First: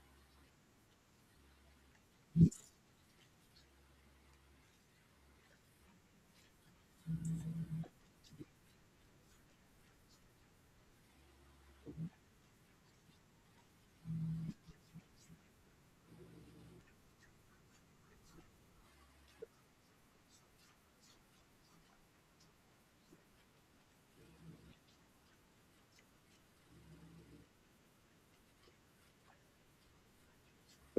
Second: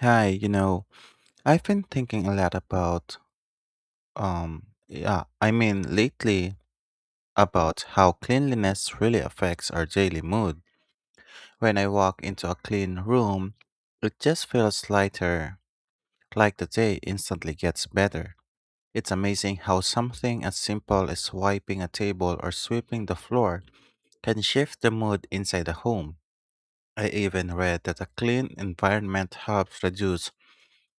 Hi, you know, I've been thinking a lot about, um, yeah, I mean, lately about how cleanliness really affects our daily mood. When I walk into a clean room, it just feels lighter, like the day instantly gets better. It's amazing how something as simple as wiping a table or sweeping the floor can shift the mood inside a home. I even read that a clean environment helps reduce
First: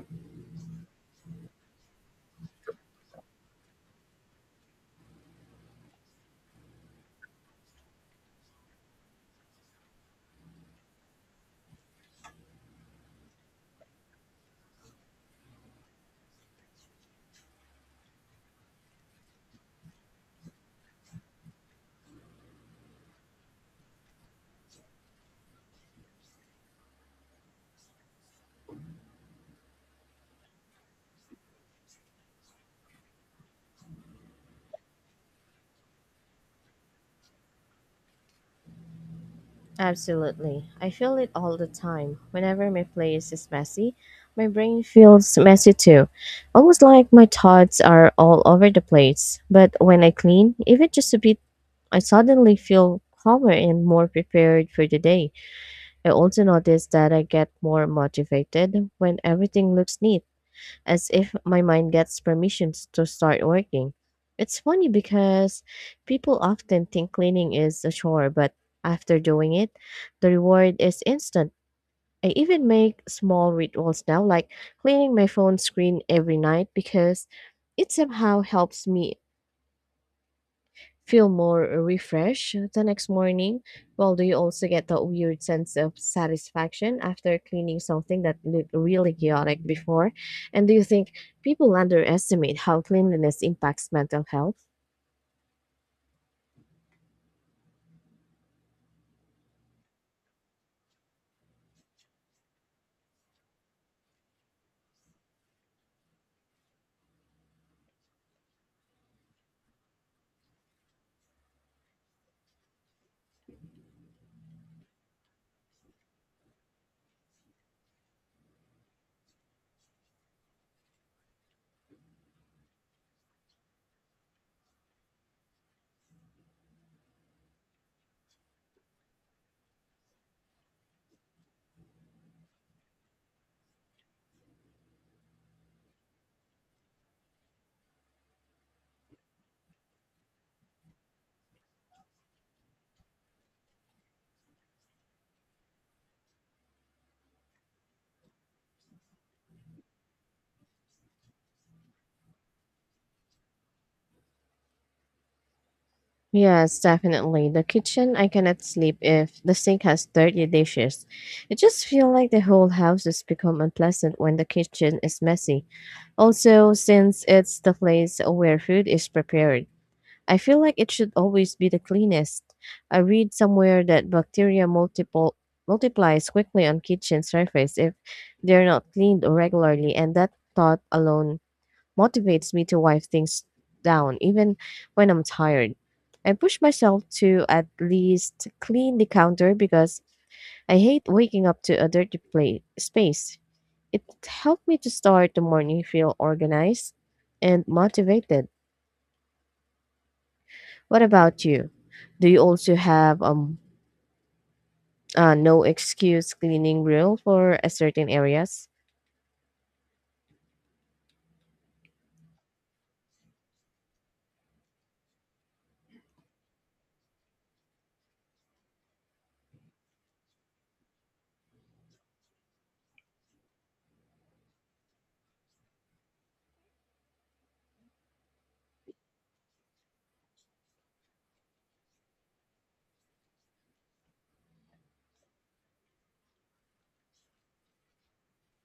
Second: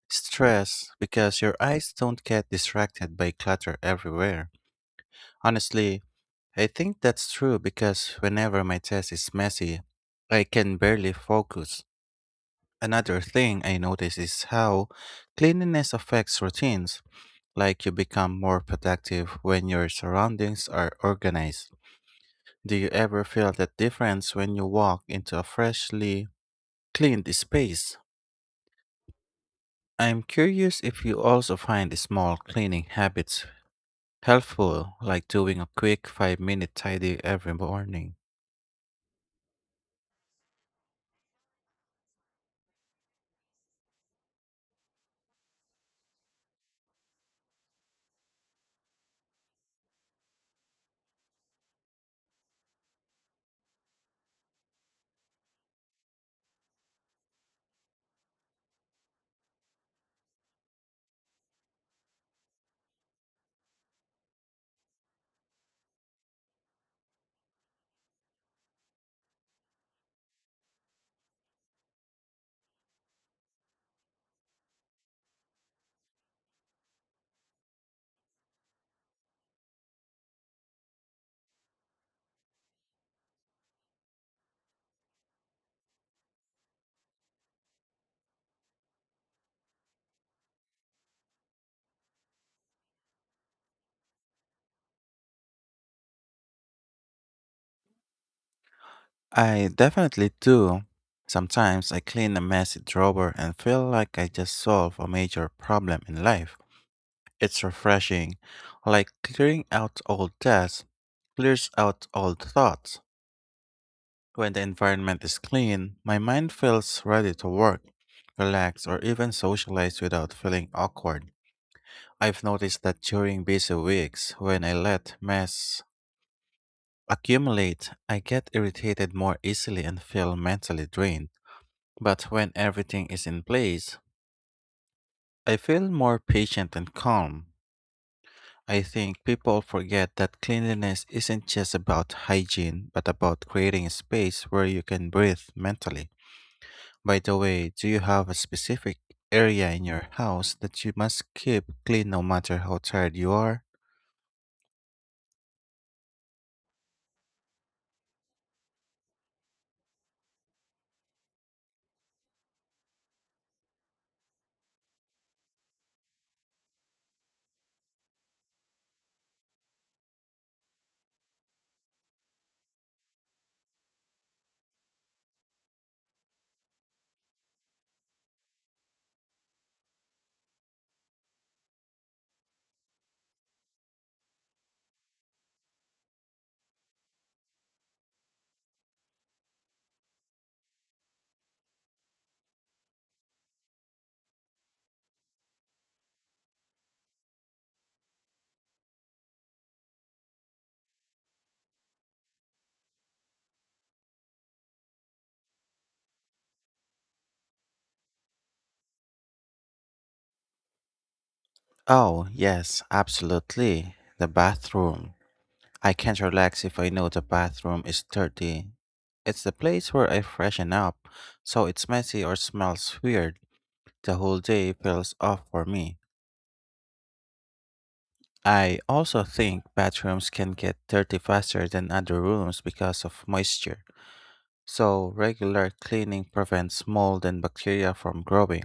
stress because your eyes don't get distracted by clutter everywhere. Honestly, I think that's true because whenever my test is messy, I can barely focus. Another thing I notice is how cleanliness affects routines, like you become more productive when your surroundings are organized. Do you ever feel that difference when you walk into a freshly cleaned space? I'm curious if you also find small cleaning habits helpful, like doing a quick 5-minute tidy every morning. Absolutely. I feel it all the time. Whenever my place is messy, my brain feels messy too. Almost like my thoughts are all over the place. But when I clean, even just a bit, I suddenly feel calmer and more prepared for the day. I also notice that I get more motivated when everything looks neat as if my mind gets permissions to start working. It's funny because people often think cleaning is a chore, but after doing it, the reward is instant. I even make small rituals now, like cleaning my phone screen every night because it somehow helps me feel more refreshed the next morning. Well, do you also get that weird sense of satisfaction after cleaning something that looked really chaotic before? And do you think people underestimate how cleanliness impacts mental health? I definitely do. Sometimes I clean a messy drawer and feel like I just solved a major problem in life. It's refreshing, like clearing out old debts clears out old thoughts. When the environment is clean, my mind feels ready to work, relax, or even socialize without feeling awkward. I've noticed that during busy weeks, when I let mess accumulate, I get irritated more easily and feel mentally drained. But when everything is in place, I feel more patient and calm. I think people forget that cleanliness isn't just about hygiene, but about creating a space where you can breathe mentally. By the way, do you have a specific area in your house that you must keep clean no matter how tired you are? Yes, definitely. The kitchen, I cannot sleep if the sink has dirty dishes. It just feels like the whole house has become unpleasant when the kitchen is messy. Also, since it's the place where food is prepared, I feel like it should always be the cleanest. I read somewhere that bacteria multiple multiplies quickly on kitchen surface if they're not cleaned regularly, and that thought alone motivates me to wipe things down even when I'm tired. I push myself to at least clean the counter because I hate waking up to a dirty plate space. It helped me to start the morning feel organized and motivated. What about you? Do you also have no excuse cleaning rule for a certain areas? Oh, yes, absolutely. The bathroom. I can't relax if I know the bathroom is dirty. It's the place where I freshen up, so it's messy or smells weird. The whole day feels off for me. I also think bathrooms can get dirty faster than other rooms because of moisture. So regular cleaning prevents mold and bacteria from growing.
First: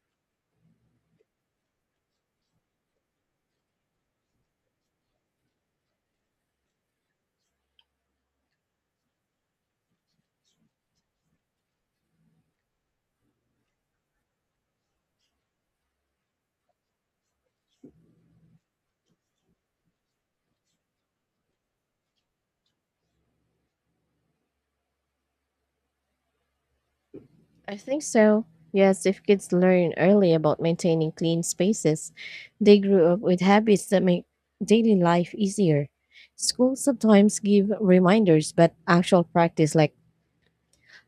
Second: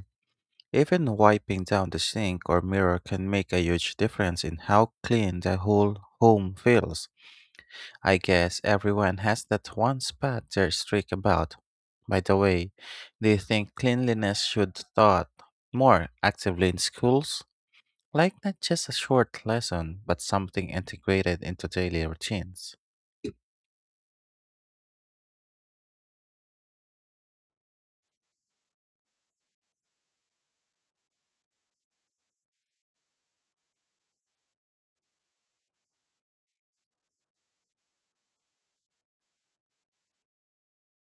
Even wiping down the sink or mirror can make a huge difference in how clean the whole home feels. I guess everyone has that one spot they're strict about. By the way, do you think cleanliness should taught more actively in schools? Like not just a short lesson, but something integrated into daily routines. I think so. Yes, if kids learn early about maintaining clean spaces, they grew up with habits that make daily life easier. Schools sometimes give reminders, but actual practice, like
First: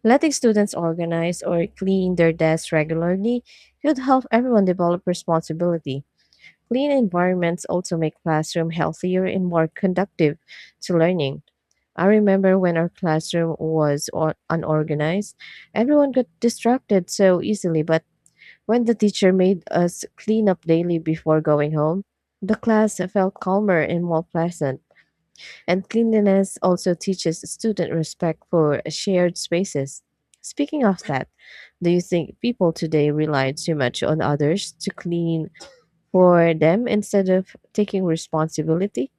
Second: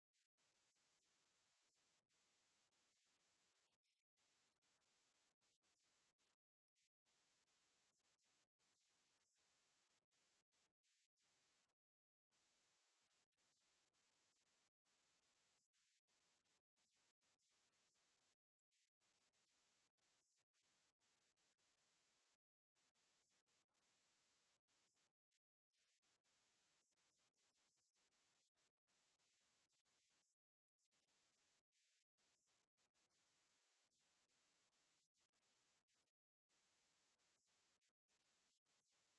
letting students organize or clean their desks regularly, could help everyone develop responsibility. Clean environments also make classroom healthier and more conductive to learning. I remember when our classroom was unorganized, everyone got distracted so easily, but when the teacher made us clean up daily before going home, the class felt calmer and more pleasant. And cleanliness also teaches student respect for shared spaces. Speaking of that, do you think people today rely too much on others to clean for them instead of taking responsibility?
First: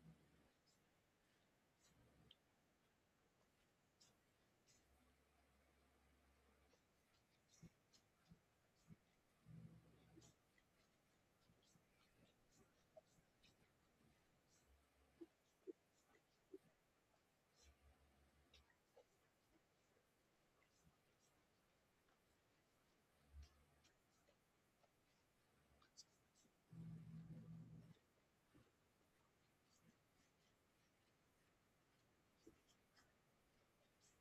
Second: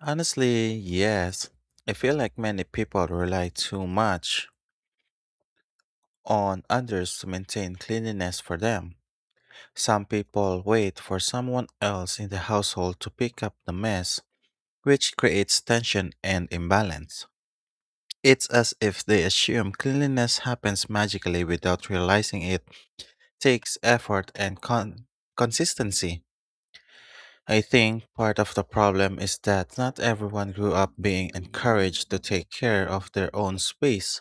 Honestly, yes. I feel like many people rely too much on others to maintain cleanliness for them. Some people wait for someone else in the household to pick up the mess, which creates tension and imbalance. It's as if they assume cleanliness happens magically without realizing it takes effort and consistency. I think part of the problem is that not everyone grew up being encouraged to take care of their own space.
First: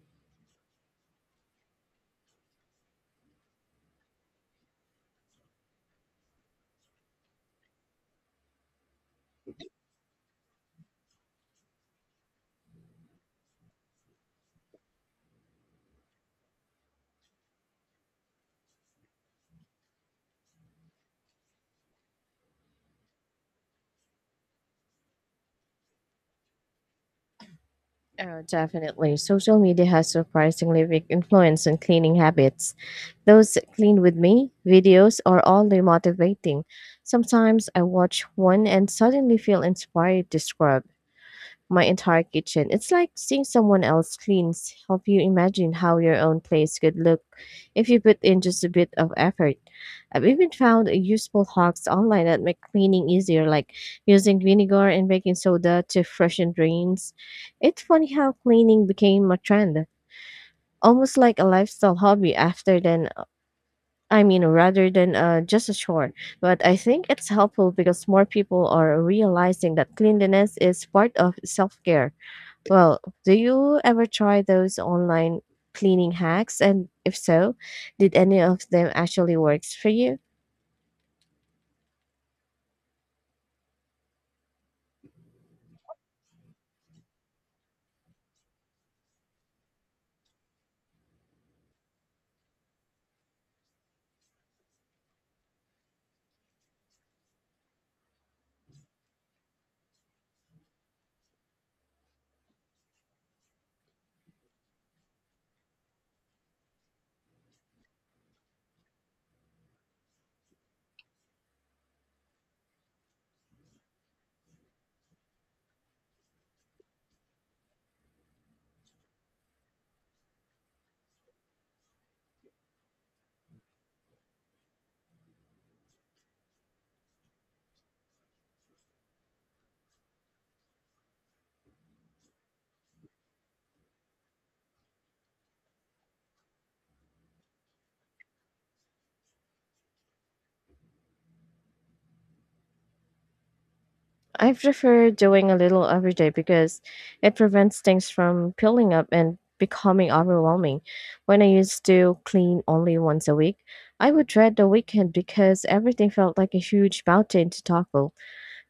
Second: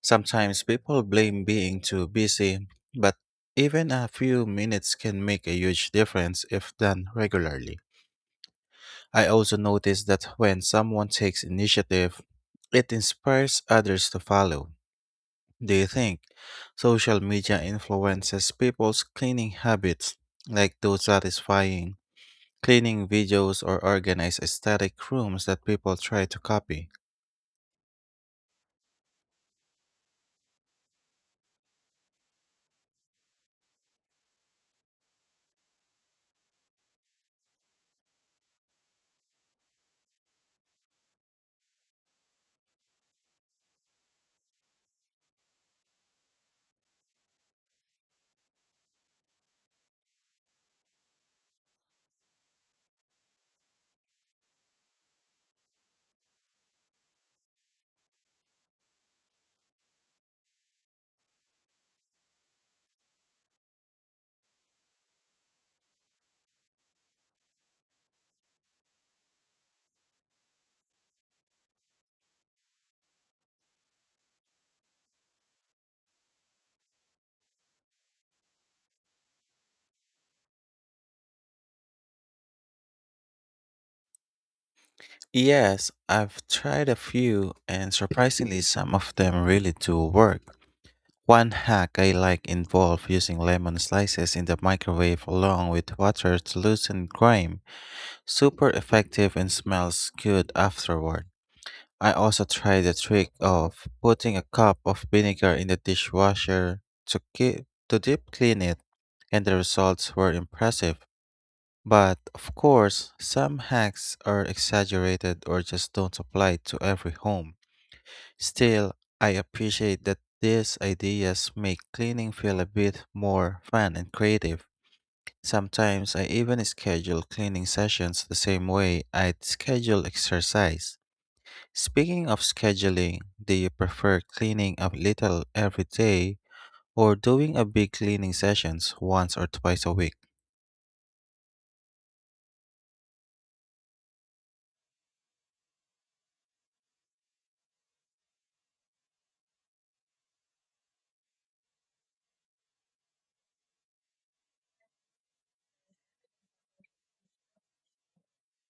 Sometimes people blame being too busy, but even a few minutes can make a huge difference if done regularly. I also notice that when someone takes initiative, it inspires others to follow. Do you think social media influences people's cleaning habits, like those satisfying cleaning videos or organized aesthetic rooms that people try to copy? Oh, definitely. Social media has surprisingly big influence on cleaning habits. Those clean with me videos are all the motivating. Sometimes I watch one and suddenly feel inspired to scrub my entire kitchen. It's like seeing someone else cleans. Help you imagine how your own place could look if you put in just a bit of effort. I've even found useful hacks online that make cleaning easier, like using vinegar and baking soda to freshen drains. It's funny how cleaning became a trend, almost like a lifestyle hobby after then, I mean rather than just a chore. But I think it's helpful because more people are realizing that cleanliness is part of self-care. Well, do you ever try those online cleaning hacks? And if so, did any of them actually works for you? Yes, I've tried a few, and surprisingly, some of them really do work. One hack I like involved using lemon slices in the microwave along with water to loosen grime. Super effective and smells good afterward. I also tried the trick of putting a cup of vinegar in the dishwasher to keep to deep clean it, and the results were impressive. But of course, some hacks are exaggerated or just don't apply to every home. Still, I appreciate that these ideas make cleaning feel a bit more fun and creative. Sometimes I even schedule cleaning sessions the same way I'd schedule exercise. Speaking of scheduling, do you prefer cleaning up little every day or doing a big cleaning sessions once or twice a week? I prefer doing a little every day because it prevents things from piling up and becoming overwhelming. When I used to clean only once a week, I would dread the weekend because everything felt like a huge mountain to tackle.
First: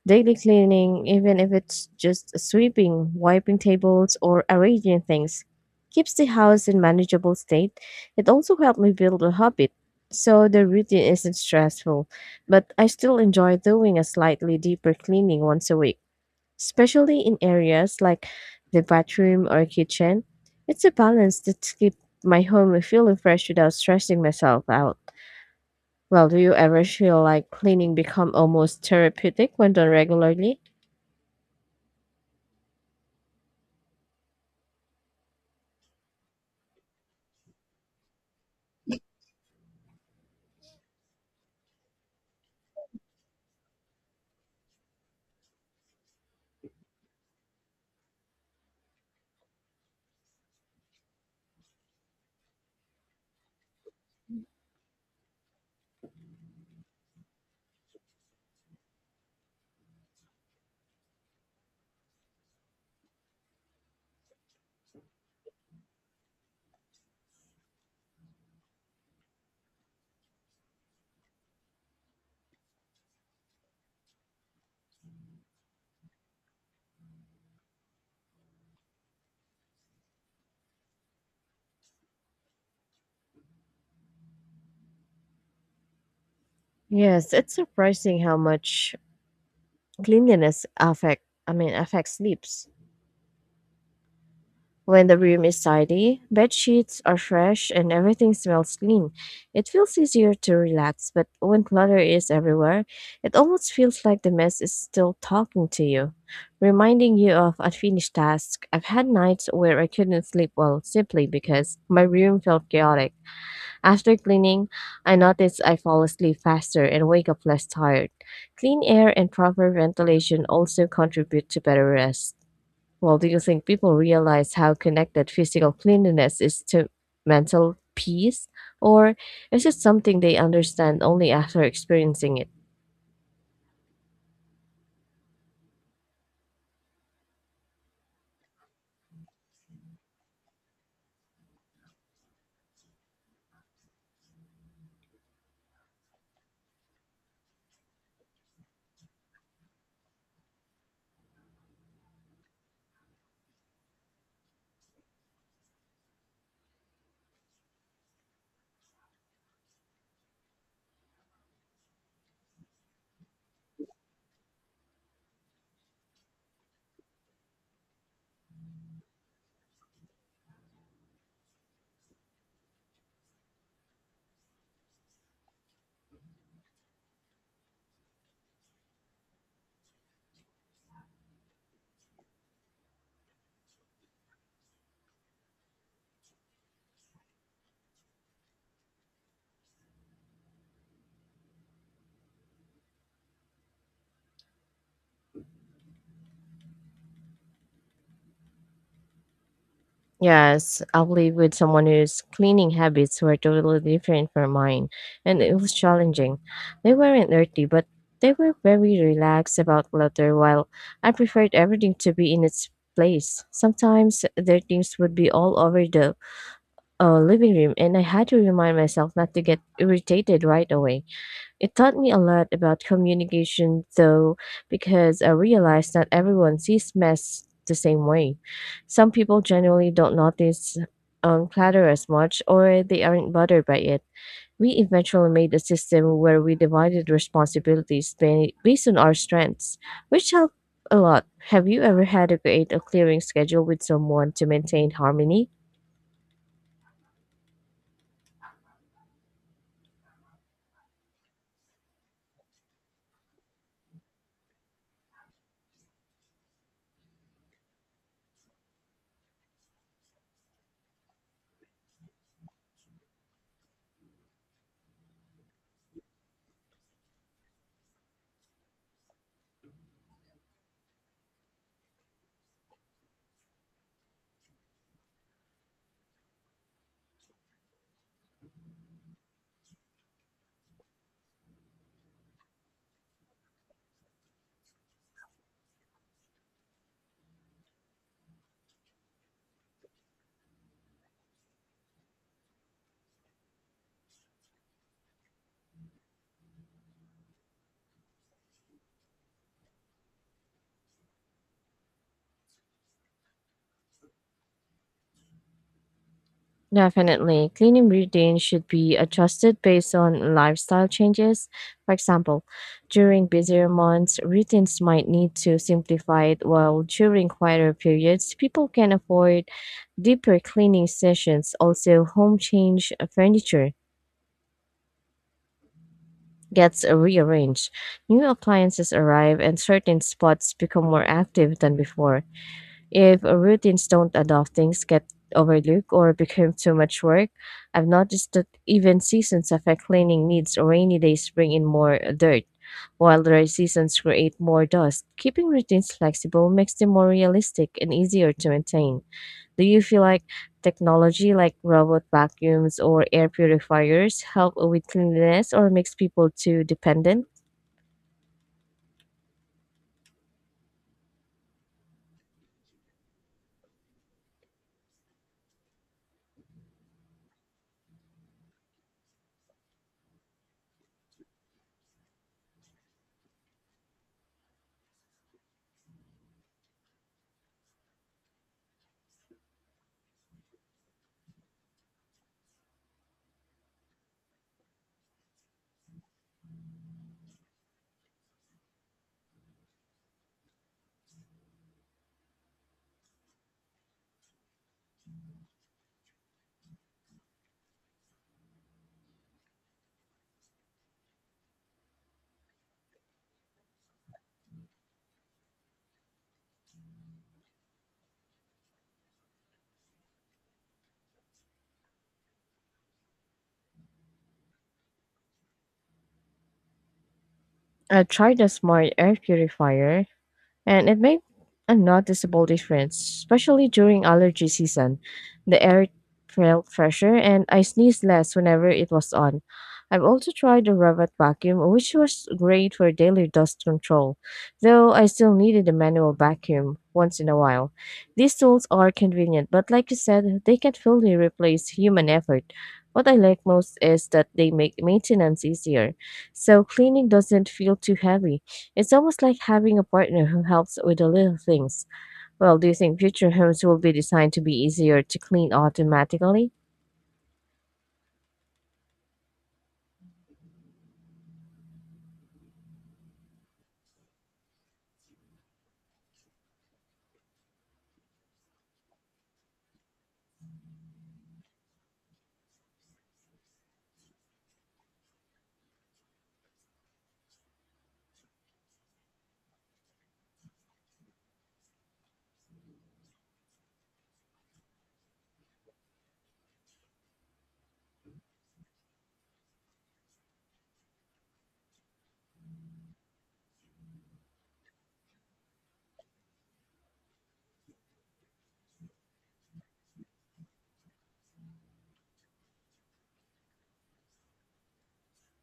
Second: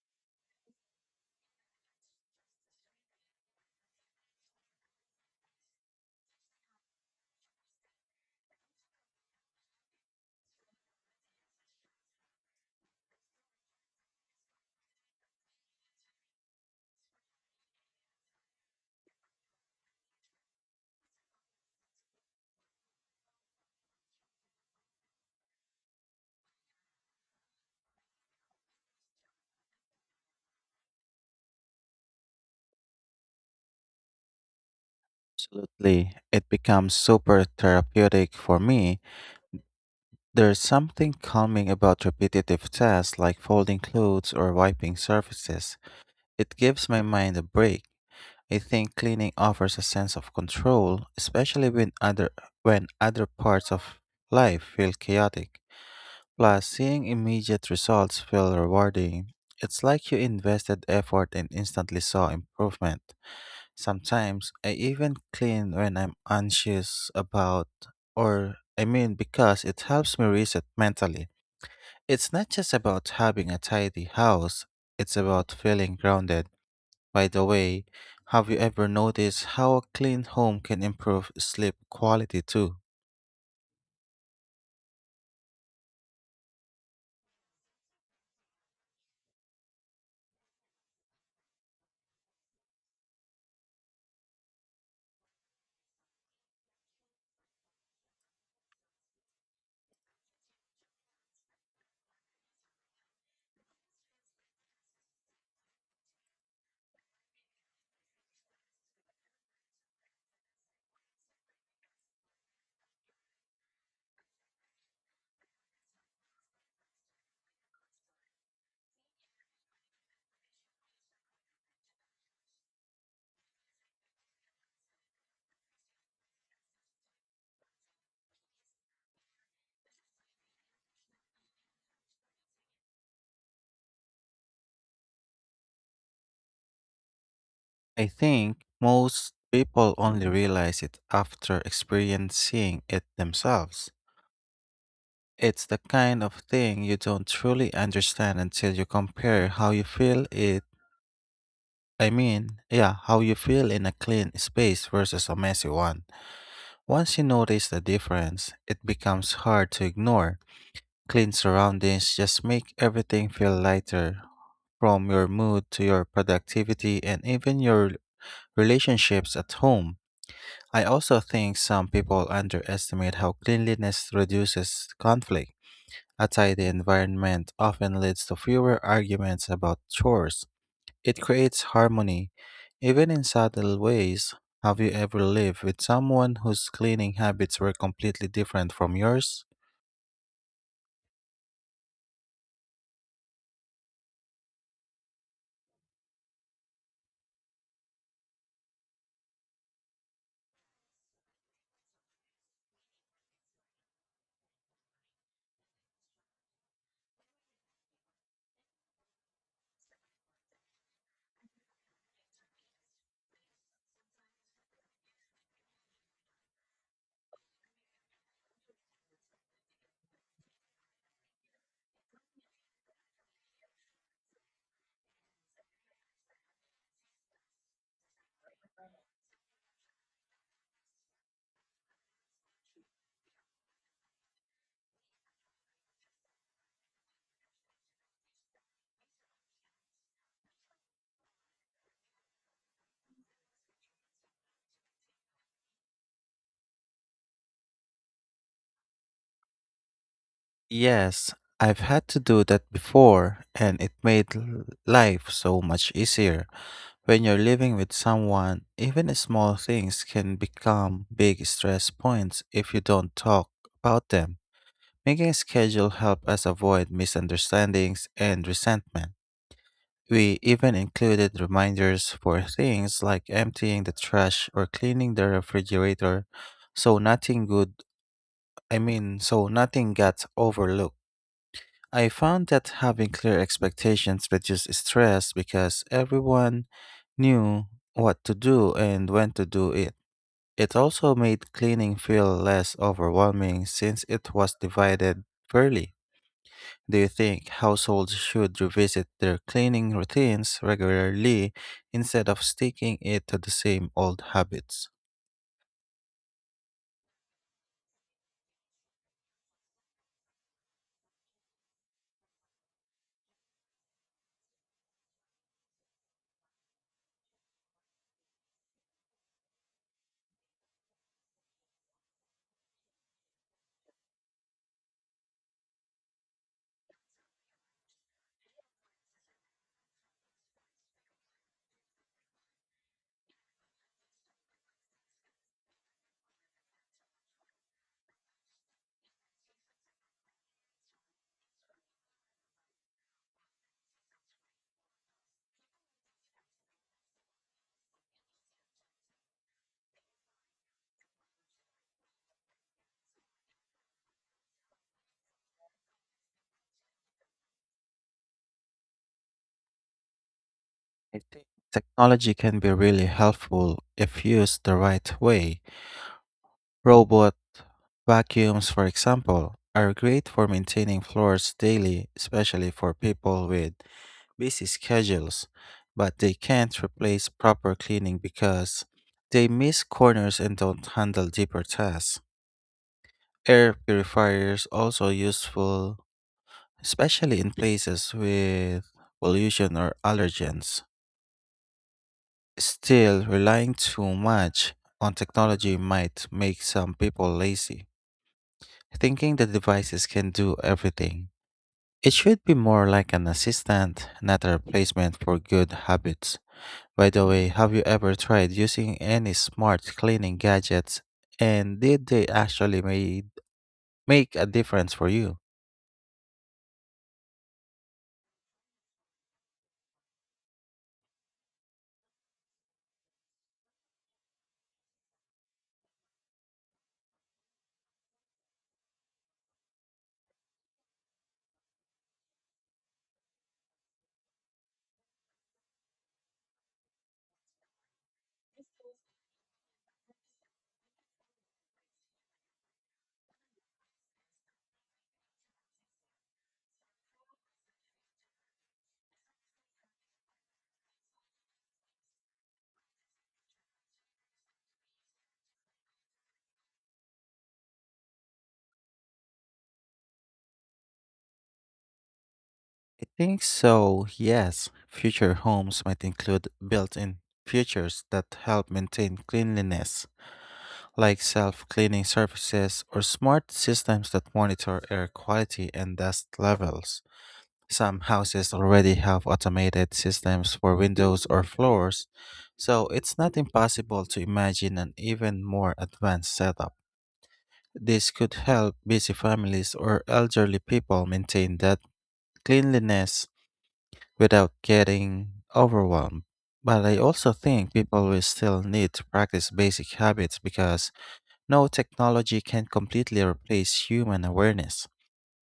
Daily cleaning, even if it's just sweeping, wiping tables, or arranging things, keeps the house in manageable state. It also helped me build a habit, so the routine isn't stressful. But I still enjoy doing a slightly deeper cleaning once a week, especially in areas like the bathroom or kitchen. It's a balance that keeps my home feeling fresh without stressing myself out. Well, do you ever feel like cleaning become almost therapeutic when done regularly? Lately, it becomes super therapeutic for me. There's something calming about repetitive tasks like folding clothes or wiping surfaces. It gives my mind a break. I think cleaning offers a sense of control, especially when other parts of life feel chaotic. Plus, seeing immediate results feel rewarding. It's like you invested effort and instantly saw improvement. Sometimes I even clean when I'm anxious about, or I mean, because it helps me reset mentally. It's not just about having a tidy house, it's about feeling grounded. By the way, have you ever noticed how a clean home can improve sleep quality too? Yes, it's surprising how much cleanliness affect I mean affects sleeps. When the room is tidy, bed sheets are fresh and everything smells clean. It feels easier to relax, but when clutter is everywhere, it almost feels like the mess is still talking to you, reminding you of unfinished tasks. I've had nights where I couldn't sleep well simply because my room felt chaotic. After cleaning, I notice I fall asleep faster and wake up less tired. Clean air and proper ventilation also contribute to better rest. Well, do you think people realize how connected physical cleanliness is to mental peace? Or is it something they understand only after experiencing it? I think most people only realize it after experiencing it themselves. It's the kind of thing you don't truly understand until you compare how you feel it. I mean, yeah, how you feel in a clean space versus a messy one. Once you notice the difference, it becomes hard to ignore. Clean surroundings just make everything feel lighter, from your mood to your productivity and even your relationships at home. I also think some people underestimate how cleanliness reduces conflict. A tidy environment often leads to fewer arguments about chores. It creates harmony, even in subtle ways. Have you ever lived with someone whose cleaning habits were completely different from yours? Yes, I've lived with someone whose cleaning habits were totally different from mine, and it was challenging. They weren't dirty, but they were very relaxed about clutter, while I preferred everything to be in its place. Sometimes their things would be all over the living room, and I had to remind myself not to get irritated right away. It taught me a lot about communication, though, because I realized that everyone sees mess the same way. Some people generally don't notice clutter as much, or they aren't bothered by it. We eventually made a system where we divided responsibilities based on our strengths, which helped a lot. Have you ever had to create a clearing schedule with someone to maintain harmony? Yes, I've had to do that before, and it made life so much easier. When you're living with someone, even small things can become big stress points if you don't talk about them. Making a schedule helped us avoid misunderstandings and resentment. We even included reminders for things like emptying the trash or cleaning the refrigerator so nothing good I mean so nothing gets overlooked. I found that having clear expectations reduced stress because everyone knew what to do and when to do it. It also made cleaning feel less overwhelming since it was divided fairly. Do you think households should revisit their cleaning routines regularly instead of sticking it to the same old habits? Definitely. Cleaning routines should be adjusted based on lifestyle changes. For example, during busier months, routines might need to simplify it, while during quieter periods, people can afford deeper cleaning sessions. Also, home change furniture gets rearranged. New appliances arrive, and certain spots become more active than before. If routines don't adopt, things get overlooked or become too much work. I've noticed that even seasons affect cleaning needs. Rainy days bring in more dirt, while dry seasons create more dust. Keeping routines flexible makes them more realistic and easier to maintain. Do you feel like technology like robot vacuums or air purifiers help with cleanliness or makes people too dependent? I think technology can be really helpful if used the right way. Robot vacuums, for example, are great for maintaining floors daily, especially for people with busy schedules, but they can't replace proper cleaning because they miss corners and don't handle deeper tasks. Air purifiers also useful, especially in places with pollution or allergens. Still, relying too much on technology might make some people lazy. Thinking the devices can do everything. It should be more like an assistant, not a replacement for good habits. By the way, have you ever tried using any smart cleaning gadgets and did they make a difference for you? I tried a smart air purifier and it made a noticeable difference, especially during allergy season. The air felt fresher, and I sneezed less whenever it was on. I've also tried the Revit vacuum, which was great for daily dust control, though I still needed a manual vacuum once in a while. These tools are convenient, but like you said, they can fully replace human effort. What I like most is that they make maintenance easier, so cleaning doesn't feel too heavy. It's almost like having a partner who helps with the little things. Well, do you think future homes will be designed to be easier to clean automatically? I think so, yes. Future homes might include built in features that help maintain cleanliness, like self cleaning surfaces or smart systems that monitor air quality and dust levels. Some houses already have automated systems for windows or floors, so it's not impossible to imagine an even more advanced setup. This could help busy families or elderly people maintain that cleanliness without getting overwhelmed. But I also think people will still need to practice basic habits because no technology can completely replace human awareness.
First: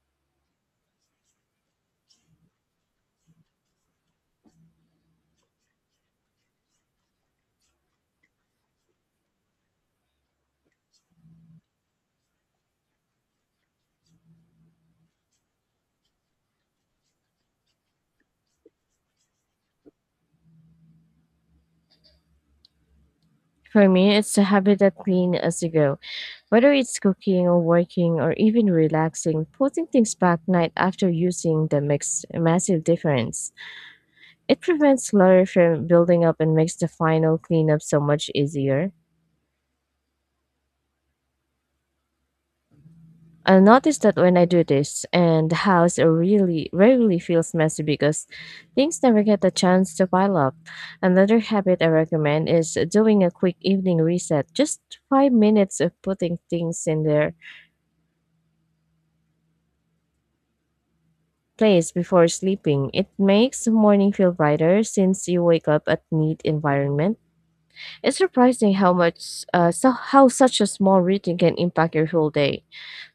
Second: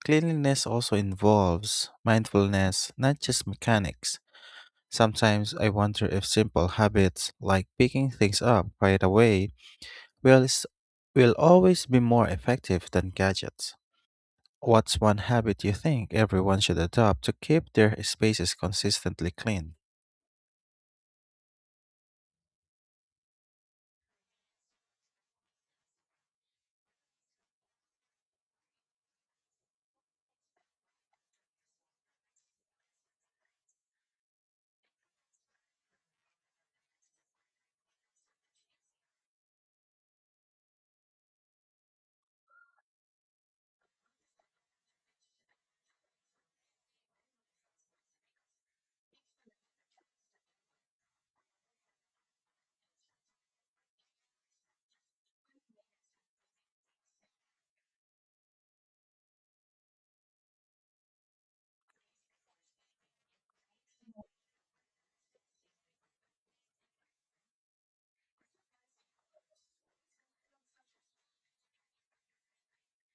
Cleanliness also involves mindfulness, not just mechanics. Sometimes I wonder if simple habits like picking things up right away will, s- will always be more effective than gadgets. What's one habit you think everyone should adopt to keep their spaces consistently clean? For me, it's a habit that clean as you go. Whether it's cooking or working or even relaxing, putting things back night after using them makes a massive difference. It prevents clutter from building up and makes the final cleanup so much easier. I noticed that when I do this, and the house really rarely feels messy because things never get a chance to pile up. Another habit I recommend is doing a quick evening reset, just 5 minutes of putting things in their place before sleeping. It makes the morning feel brighter since you wake up at neat environment. It's surprising how much how such a small routine can impact your whole day.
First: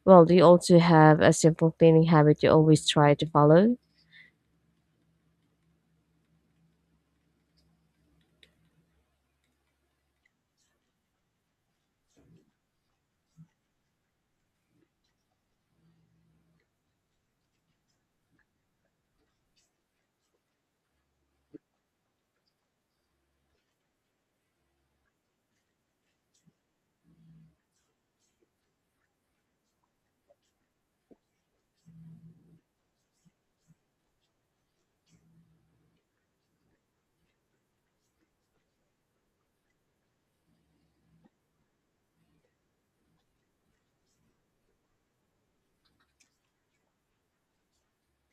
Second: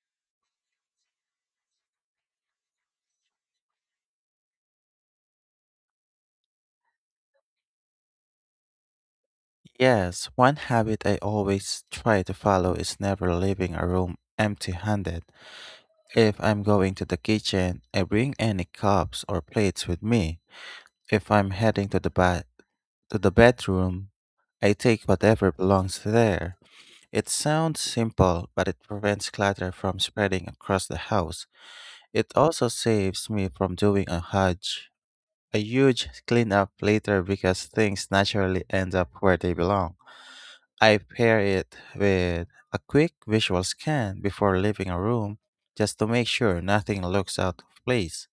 Well, do you also have a simple cleaning habit you always try to follow? Yes, one habit I always try to follow is never leaving a room empty handed. If I'm going to the kitchen, I bring any cups or plates with me. If I'm heading to the bedroom, I take whatever belongs there. It sounds simple, but it prevents clutter from spreading across the house. It also saves me from a huge cleanup later because things naturally end up where they belong. I pair it with a quick visual scan before leaving a room just to make sure nothing looks out of place.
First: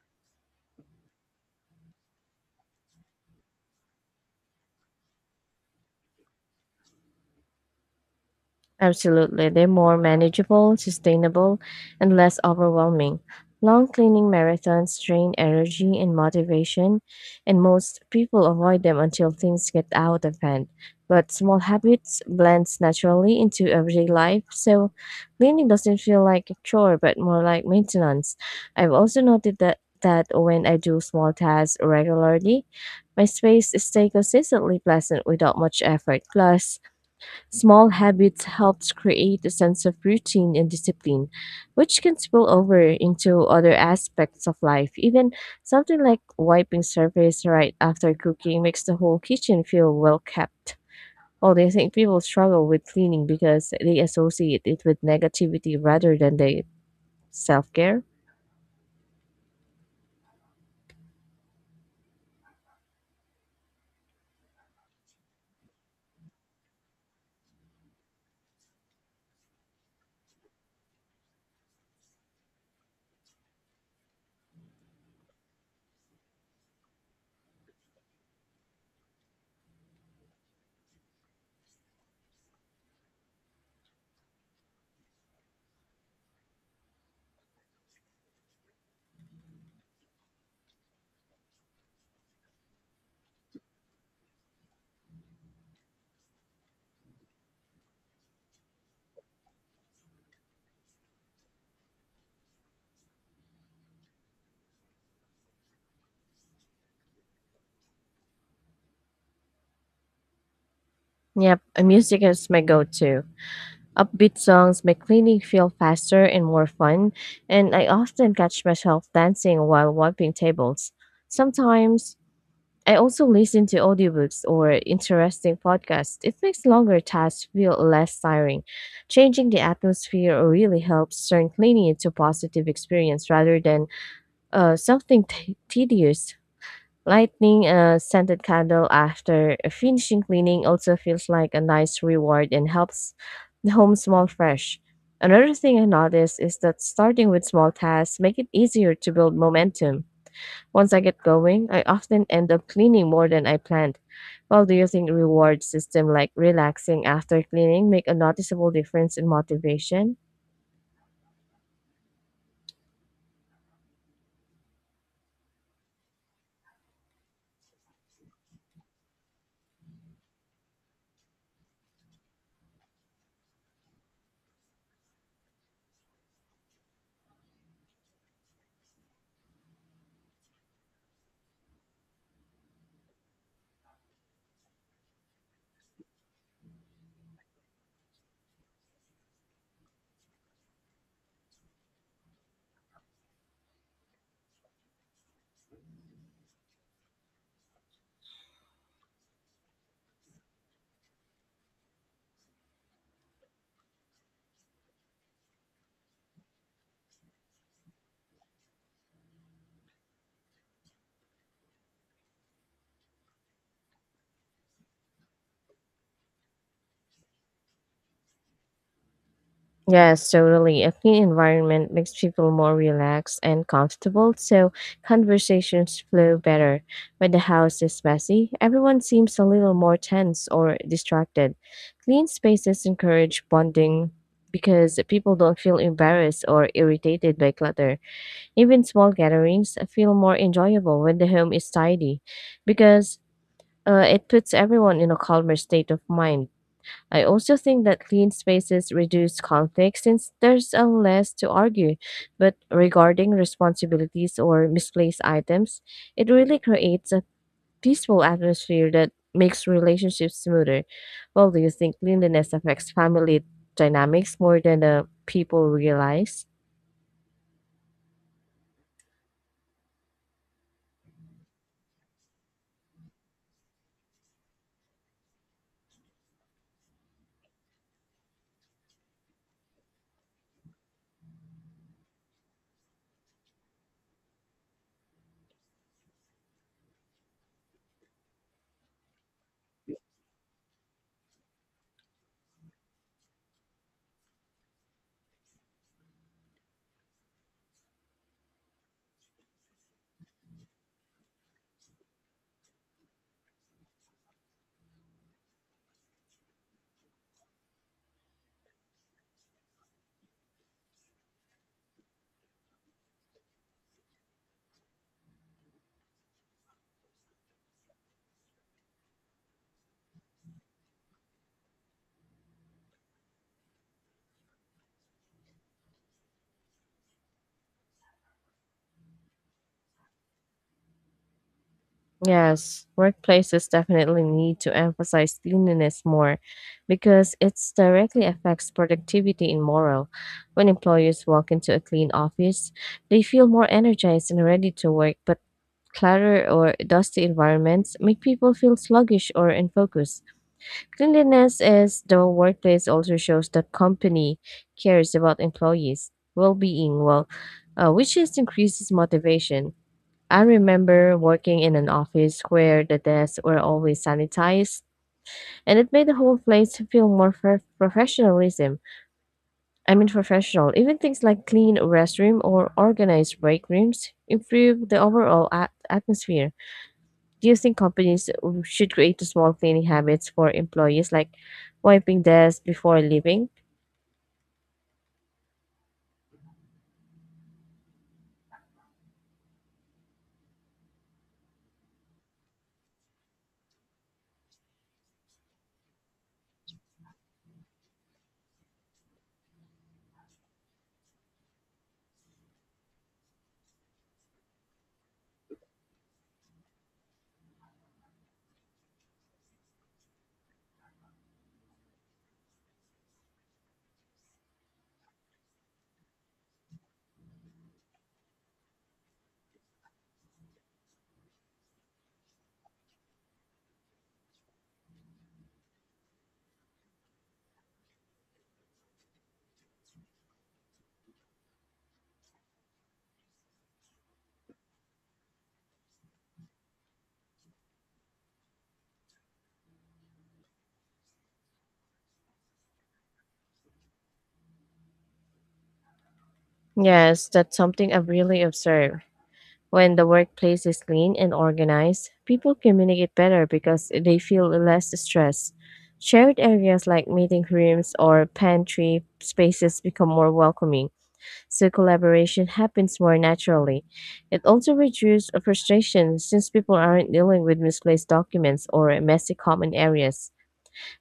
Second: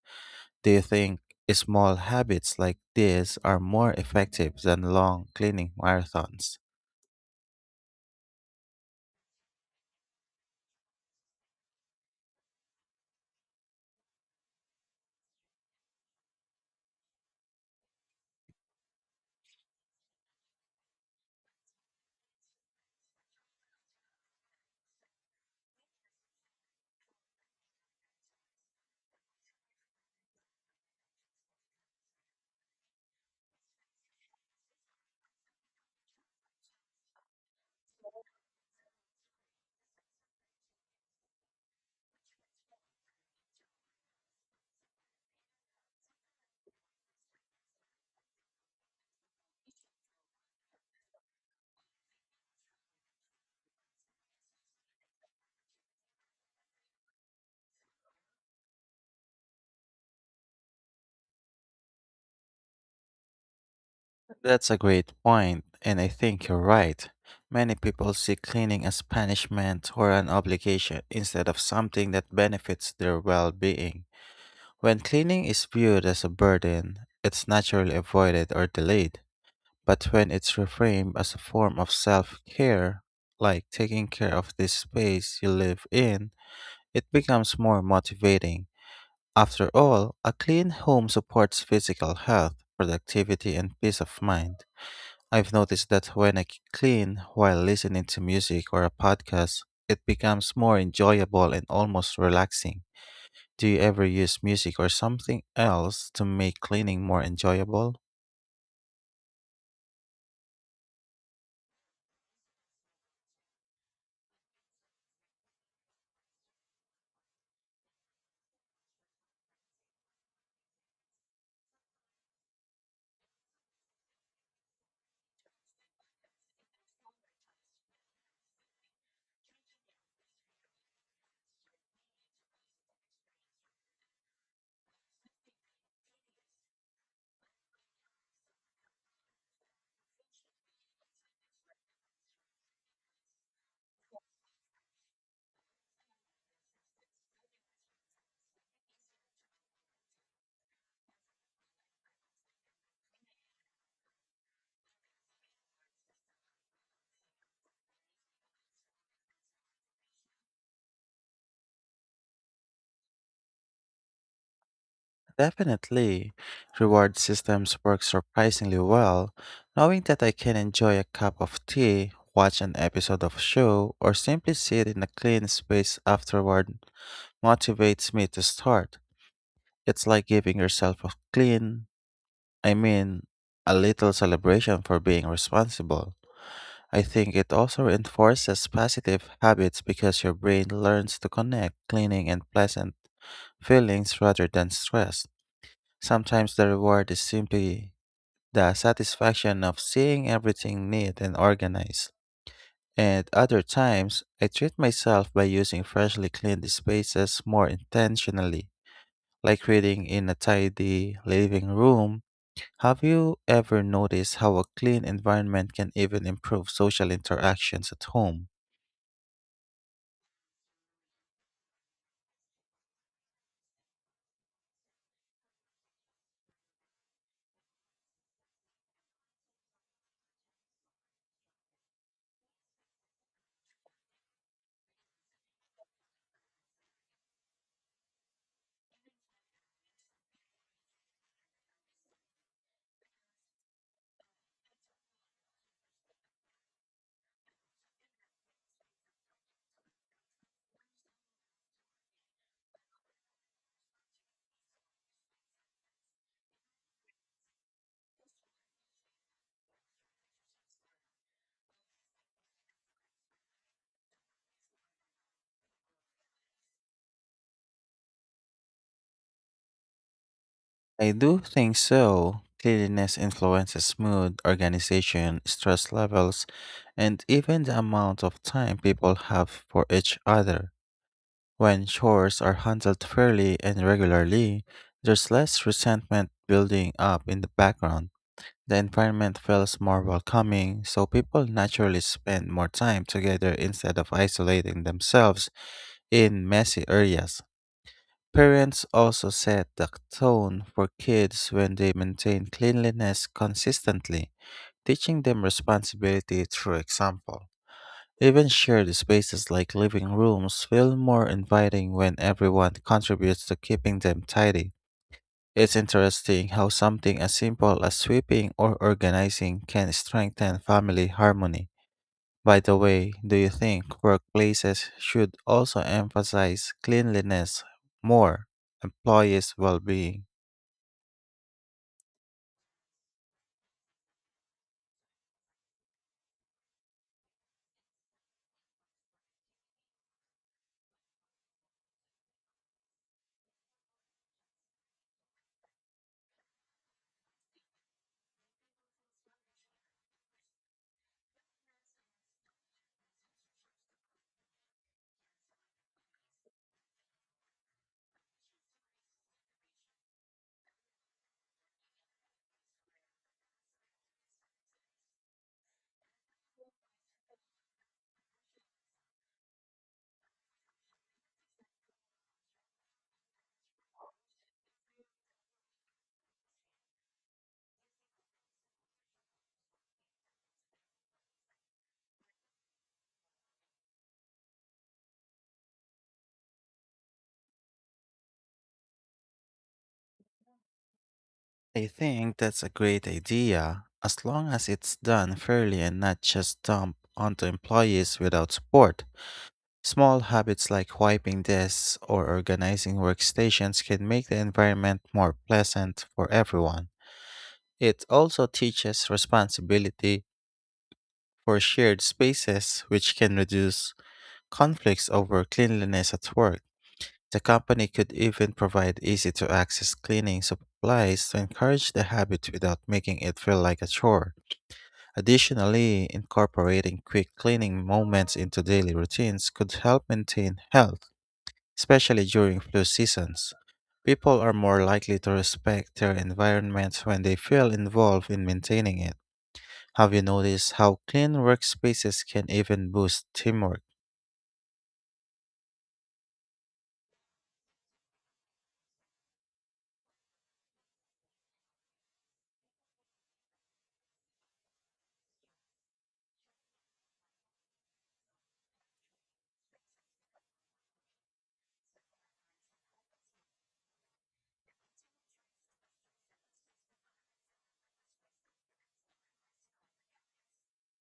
Do you think small habits like this are more effective than long cleaning marathons? Absolutely. They're more manageable, sustainable, and less overwhelming. Long cleaning marathons drain energy and motivation, and most people avoid them until things get out of hand. But small habits blends naturally into everyday life, so cleaning doesn't feel like a chore but more like maintenance. I've also noted that when I do small tasks regularly, my space stays consistently pleasant without much effort. Plus, small habits helps create a sense of routine and discipline, which can spill over into other aspects of life. Even something like wiping surface right after cooking makes the whole kitchen feel well kept. Although I think people struggle with cleaning because they associate it with negativity rather than they self care. That's a great point, and I think you're right. Many people see cleaning as punishment or an obligation instead of something that benefits their well being. When cleaning is viewed as a burden, it's naturally avoided or delayed. But when it's reframed as a form of self care, like taking care of this space you live in, it becomes more motivating. After all, a clean home supports physical health, productivity, and peace of mind. I've noticed that when I clean while listening to music or a podcast, it becomes more enjoyable and almost relaxing. Do you ever use music or something else to make cleaning more enjoyable? Yep, music is my go to. Upbeat songs make cleaning feel faster and more fun, and I often catch myself dancing while wiping tables. Sometimes I also listen to audiobooks or interesting podcasts. It makes longer tasks feel less tiring. Changing the atmosphere really helps turn cleaning into a positive experience rather than something tedious. Lighting a scented candle after finishing cleaning also feels like a nice reward and helps the home smell fresh. Another thing I noticed is that starting with small tasks make it easier to build momentum. Once I get going, I often end up cleaning more than I planned. Well, do you think reward system like relaxing after cleaning make a noticeable difference in motivation? Definitely. Reward systems work surprisingly well. Knowing that I can enjoy a cup of tea, watch an episode of a show, or simply sit in a clean space afterward motivates me to start. It's like giving yourself a clean I mean, a little celebration for being responsible. I think it also reinforces positive habits because your brain learns to connect cleaning and pleasant feelings rather than stress. Sometimes the reward is simply the satisfaction of seeing everything neat and organized. And other times, I treat myself by using freshly cleaned spaces more intentionally, like reading in a tidy living room. Have you ever noticed how a clean environment can even improve social interactions at home? Yes, totally. A clean environment makes people more relaxed and comfortable, so conversations flow better. When the house is messy, everyone seems a little more tense or distracted. Clean spaces encourage bonding because people don't feel embarrassed or irritated by clutter. Even small gatherings feel more enjoyable when the home is tidy because it puts everyone in a calmer state of mind. I also think that clean spaces reduce conflict since there's a less to argue. But regarding responsibilities or misplaced items, it really creates a peaceful atmosphere that makes relationships smoother. Well, do you think cleanliness affects family dynamics more than the people realize? I do think so. Cleanliness influences mood, organization, stress levels, and even the amount of time people have for each other. When chores are handled fairly and regularly, there's less resentment building up in the background. The environment feels more welcoming, so people naturally spend more time together instead of isolating themselves. In messy areas, parents also set the tone for kids when they maintain cleanliness consistently, teaching them responsibility through example. Even shared spaces like living rooms feel more inviting when everyone contributes to keeping them tidy. It's interesting how something as simple as sweeping or organizing can strengthen family harmony. By the way, do you think workplaces should also emphasize cleanliness more, employees' well being? Yes, workplaces definitely need to emphasize cleanliness more because it directly affects productivity and morale. When employees walk into a clean office, they feel more energized and ready to work, but clutter or dusty environments make people feel sluggish or unfocused. Cleanliness is the workplace also shows that company cares about employees' well-being, which just increases motivation. I remember working in an office where the desks were always sanitized, and it made the whole place feel more professionalism. I mean, professional. Even things like clean restroom or organized break rooms improve the overall atmosphere. Do you think companies should create small cleaning habits for employees, like wiping desks before leaving? I think that's a great idea, as long as it's done fairly and not just dumped onto employees without support. Small habits like wiping desks or organizing workstations can make the environment more pleasant for everyone. It also teaches responsibility for shared spaces, which can reduce conflicts over cleanliness at work. The company could even provide easy to access cleaning supplies to encourage the habit without making it feel like a chore. Additionally, incorporating quick cleaning moments into daily routines could help maintain health, especially during flu seasons. People are more likely to respect their environment when they feel involved in maintaining it. Have you noticed how clean workspaces can even boost teamwork? Yes, that's something I've really observed. When the workplace is clean and organized, people communicate better because they feel less stress. Shared areas like meeting rooms or pantry spaces become more welcoming, so collaboration happens more naturally. It also reduces frustration since people aren't dealing with misplaced documents or messy common areas.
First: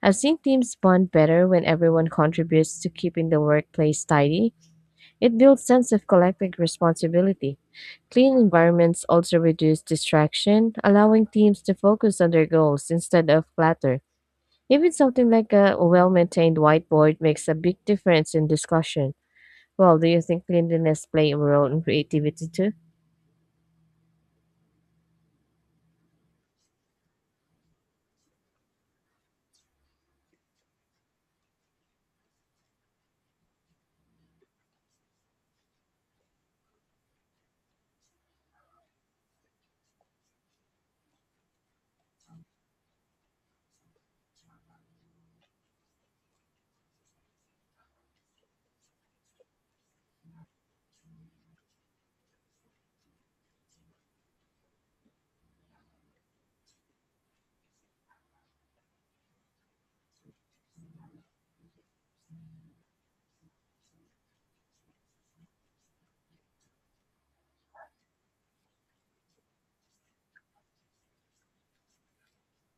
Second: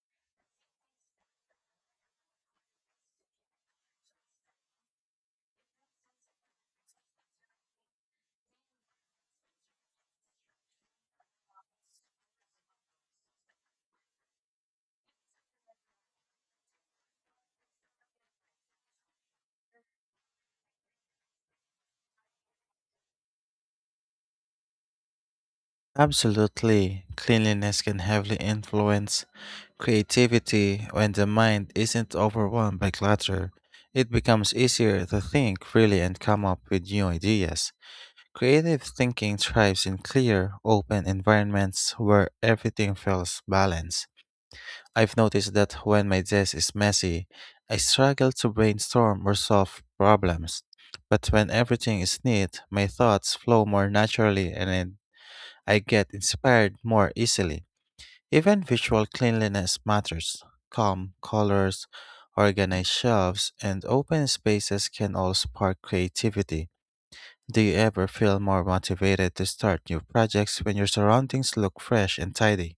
I've seen teams bond better when everyone contributes to keeping the workplace tidy it builds sense of collective responsibility. Clean environments also reduce distraction, allowing teams to focus on their goals instead of clutter. Even something like a well-maintained whiteboard makes a big difference in discussion. Well, do you think cleanliness play a role in creativity too? Absolutely. Cleanliness can heavily influence creativity when the mind isn't overwhelmed by clutter. It becomes easier to think freely and come up with new ideas. Creative thinking thrives in clear, open environments where everything feels balanced. I've noticed that when my desk is messy, I struggle to brainstorm or solve problems. But when everything is neat, my thoughts flow more naturally and I get inspired more easily. Even visual cleanliness matters. Calm colors, organized shelves, and open spaces can all spark creativity. Do you ever feel more motivated to start new projects when your surroundings look fresh and tidy?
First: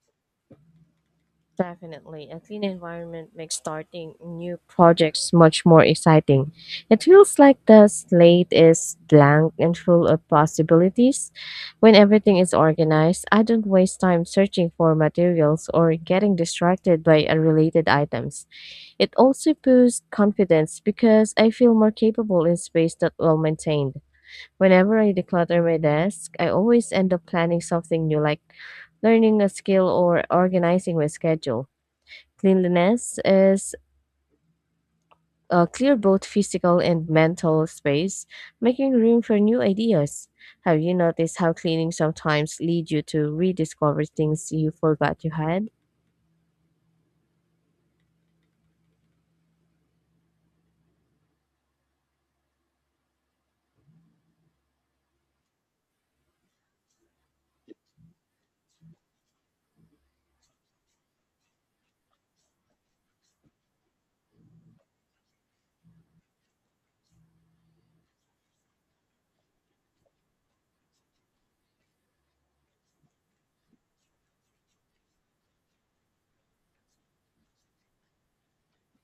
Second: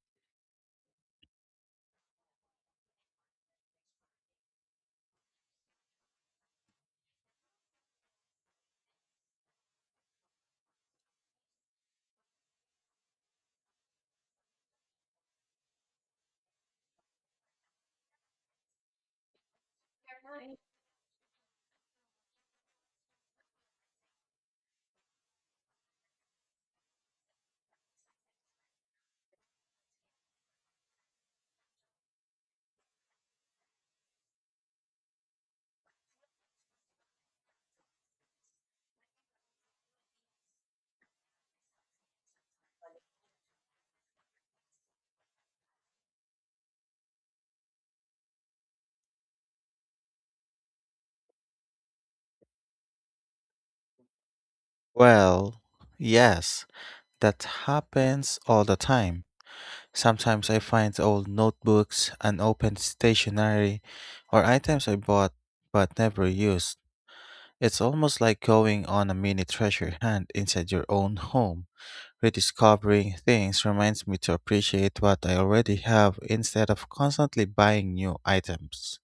Definitely, a clean environment makes starting new projects much more exciting. It feels like the slate is blank and full of possibilities. When everything is organized, I don't waste time searching for materials or getting distracted by unrelated items. It also boosts confidence because I feel more capable in space that well maintained. Whenever I declutter my desk, I always end up planning something new like learning a skill or organizing my schedule. Cleanliness is clear both physical and mental space, making room for new ideas. Have you noticed how cleaning sometimes leads you to rediscover things you forgot you had? Well, yes, that happens all the time. Sometimes I find old notebooks, unopened stationery, or items I bought but never use. It's almost like going on a mini treasure hunt inside your own home. Rediscovering things reminds me to appreciate what I already have instead of constantly buying new items.